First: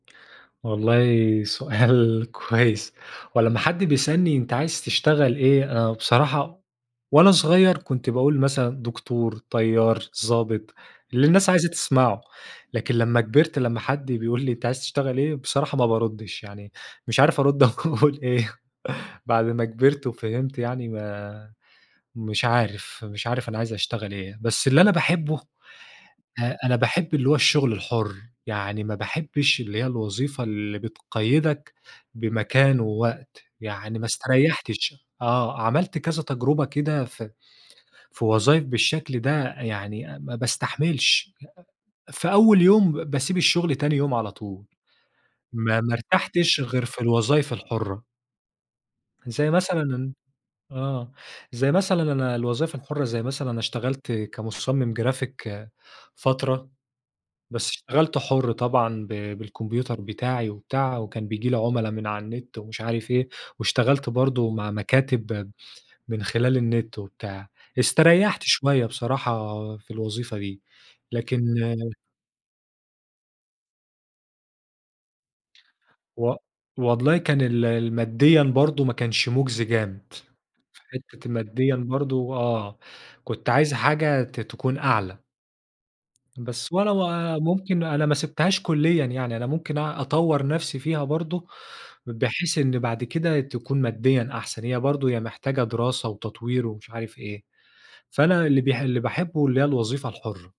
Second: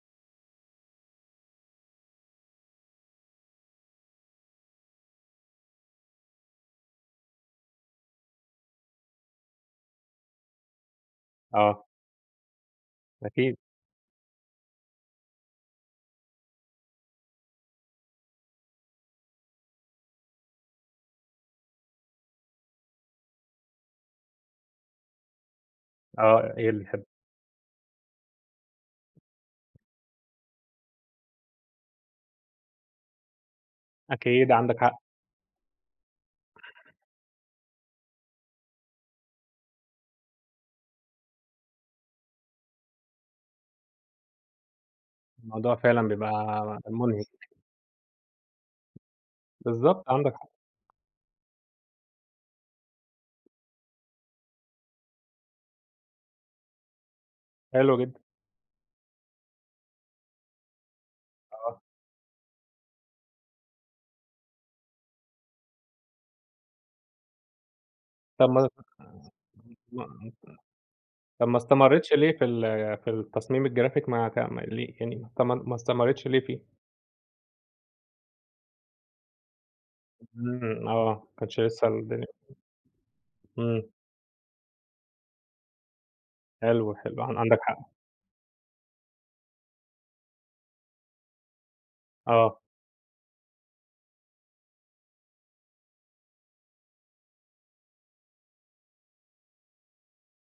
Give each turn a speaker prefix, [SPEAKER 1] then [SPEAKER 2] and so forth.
[SPEAKER 1] والله، سؤال كويس. هو لما حد بيسألني أنت عايز تشتغل إيه؟ آآ، بصراحة وأنا صغير كُنت باقول مثلًا دكتور، طيار، ظابط، اللِّي النّاس عايزة
[SPEAKER 2] آه.
[SPEAKER 1] تسمعه. لكن لما
[SPEAKER 2] أكيد.
[SPEAKER 1] كبرت لما حد بيقول لي: "أنتَ عايز تشتغل إيه؟" بصراحة ما باردّش، يعني مش عارف أرد أقول إيه؟ بعد ما كبرت وفَهِمْت يعني ما مش عارف، مش عارف أنا عايز أشتعل إيه؟ بس اللِّي أنا باحبه،
[SPEAKER 2] آه،
[SPEAKER 1] آآ
[SPEAKER 2] إيه
[SPEAKER 1] أنا
[SPEAKER 2] اللي حب
[SPEAKER 1] بأحب اللي هو الشغل الحُر، يعني ما باحبش اللِّي هي الوظيفة اللِّي بتقيدك بمكان ووقت، يعني ما
[SPEAKER 2] أكيد، عَندَك
[SPEAKER 1] استريحتش
[SPEAKER 2] حق.
[SPEAKER 1] آه، عَمَلت كَذَا تجربة كده ف في وظايف بالشكل ده يعني ما باستحملش، ي أ في أول يوم، باسيب الشغل تاني يوم على طول،
[SPEAKER 2] الموضوع
[SPEAKER 1] ما ما
[SPEAKER 2] فعلًا بيبقى
[SPEAKER 1] ارتحتش غير في
[SPEAKER 2] مرهق.
[SPEAKER 1] الوظايف الحُرَّة. زي
[SPEAKER 2] بالضبط،
[SPEAKER 1] مثلًا
[SPEAKER 2] عَندَك حق.
[SPEAKER 1] آه، زي مثلًا أنا الوظايف الحُرَّة، زي مثلًا أنا اشتغلت كمصمم جرافيك فترة، بس
[SPEAKER 2] حلو
[SPEAKER 1] اشْتَغَلْت
[SPEAKER 2] جدًا.
[SPEAKER 1] حُر طبعًا ب بالكمبيوتر بِتَاعِي وبتاع، وكان بييجي لي
[SPEAKER 2] آه.
[SPEAKER 1] عُملا من على النت، ومش عارف إيه، واشتغلت برضو مع مكاتب من خلال النت و بتاع. استريحت
[SPEAKER 2] طب ما
[SPEAKER 1] شوية بصراحة في الوظيفة دي،
[SPEAKER 2] [unintelligible]
[SPEAKER 1] لكن
[SPEAKER 2] طب ما استمريتش لِيه في ال في التصميم الجرافيك مع تاع ما ليه يعني أنت ما ما استمريتش
[SPEAKER 1] و
[SPEAKER 2] ليه فيه؟
[SPEAKER 1] والله كان ال الماديًا برضو ما كانش مجزي جامد، في
[SPEAKER 2] إمم، آه، ما
[SPEAKER 1] حتة
[SPEAKER 2] كنتش
[SPEAKER 1] الماديًا
[SPEAKER 2] لِسَّه الدنيا
[SPEAKER 1] برضو آه، كُنت عايز
[SPEAKER 2] إمم.
[SPEAKER 1] حاجة ت تكون أعلى. بس ولا
[SPEAKER 2] حلو،
[SPEAKER 1] و
[SPEAKER 2] حلو، عن عَندَك
[SPEAKER 1] ممكن
[SPEAKER 2] حق.
[SPEAKER 1] أنا ما سيبتهاش كليًا يعني، أنا ممكن أ أطور نفسي فيها برضو، بحيث
[SPEAKER 2] آه.
[SPEAKER 1] إن بعد كده تكون ماديًا أحسن، هي برضو هي محتاجة دراسة وتطوير ومش عارف إيه، فأنا اللِّي ب اللي باحبه اللي هي الوظيفة الحُرَّة.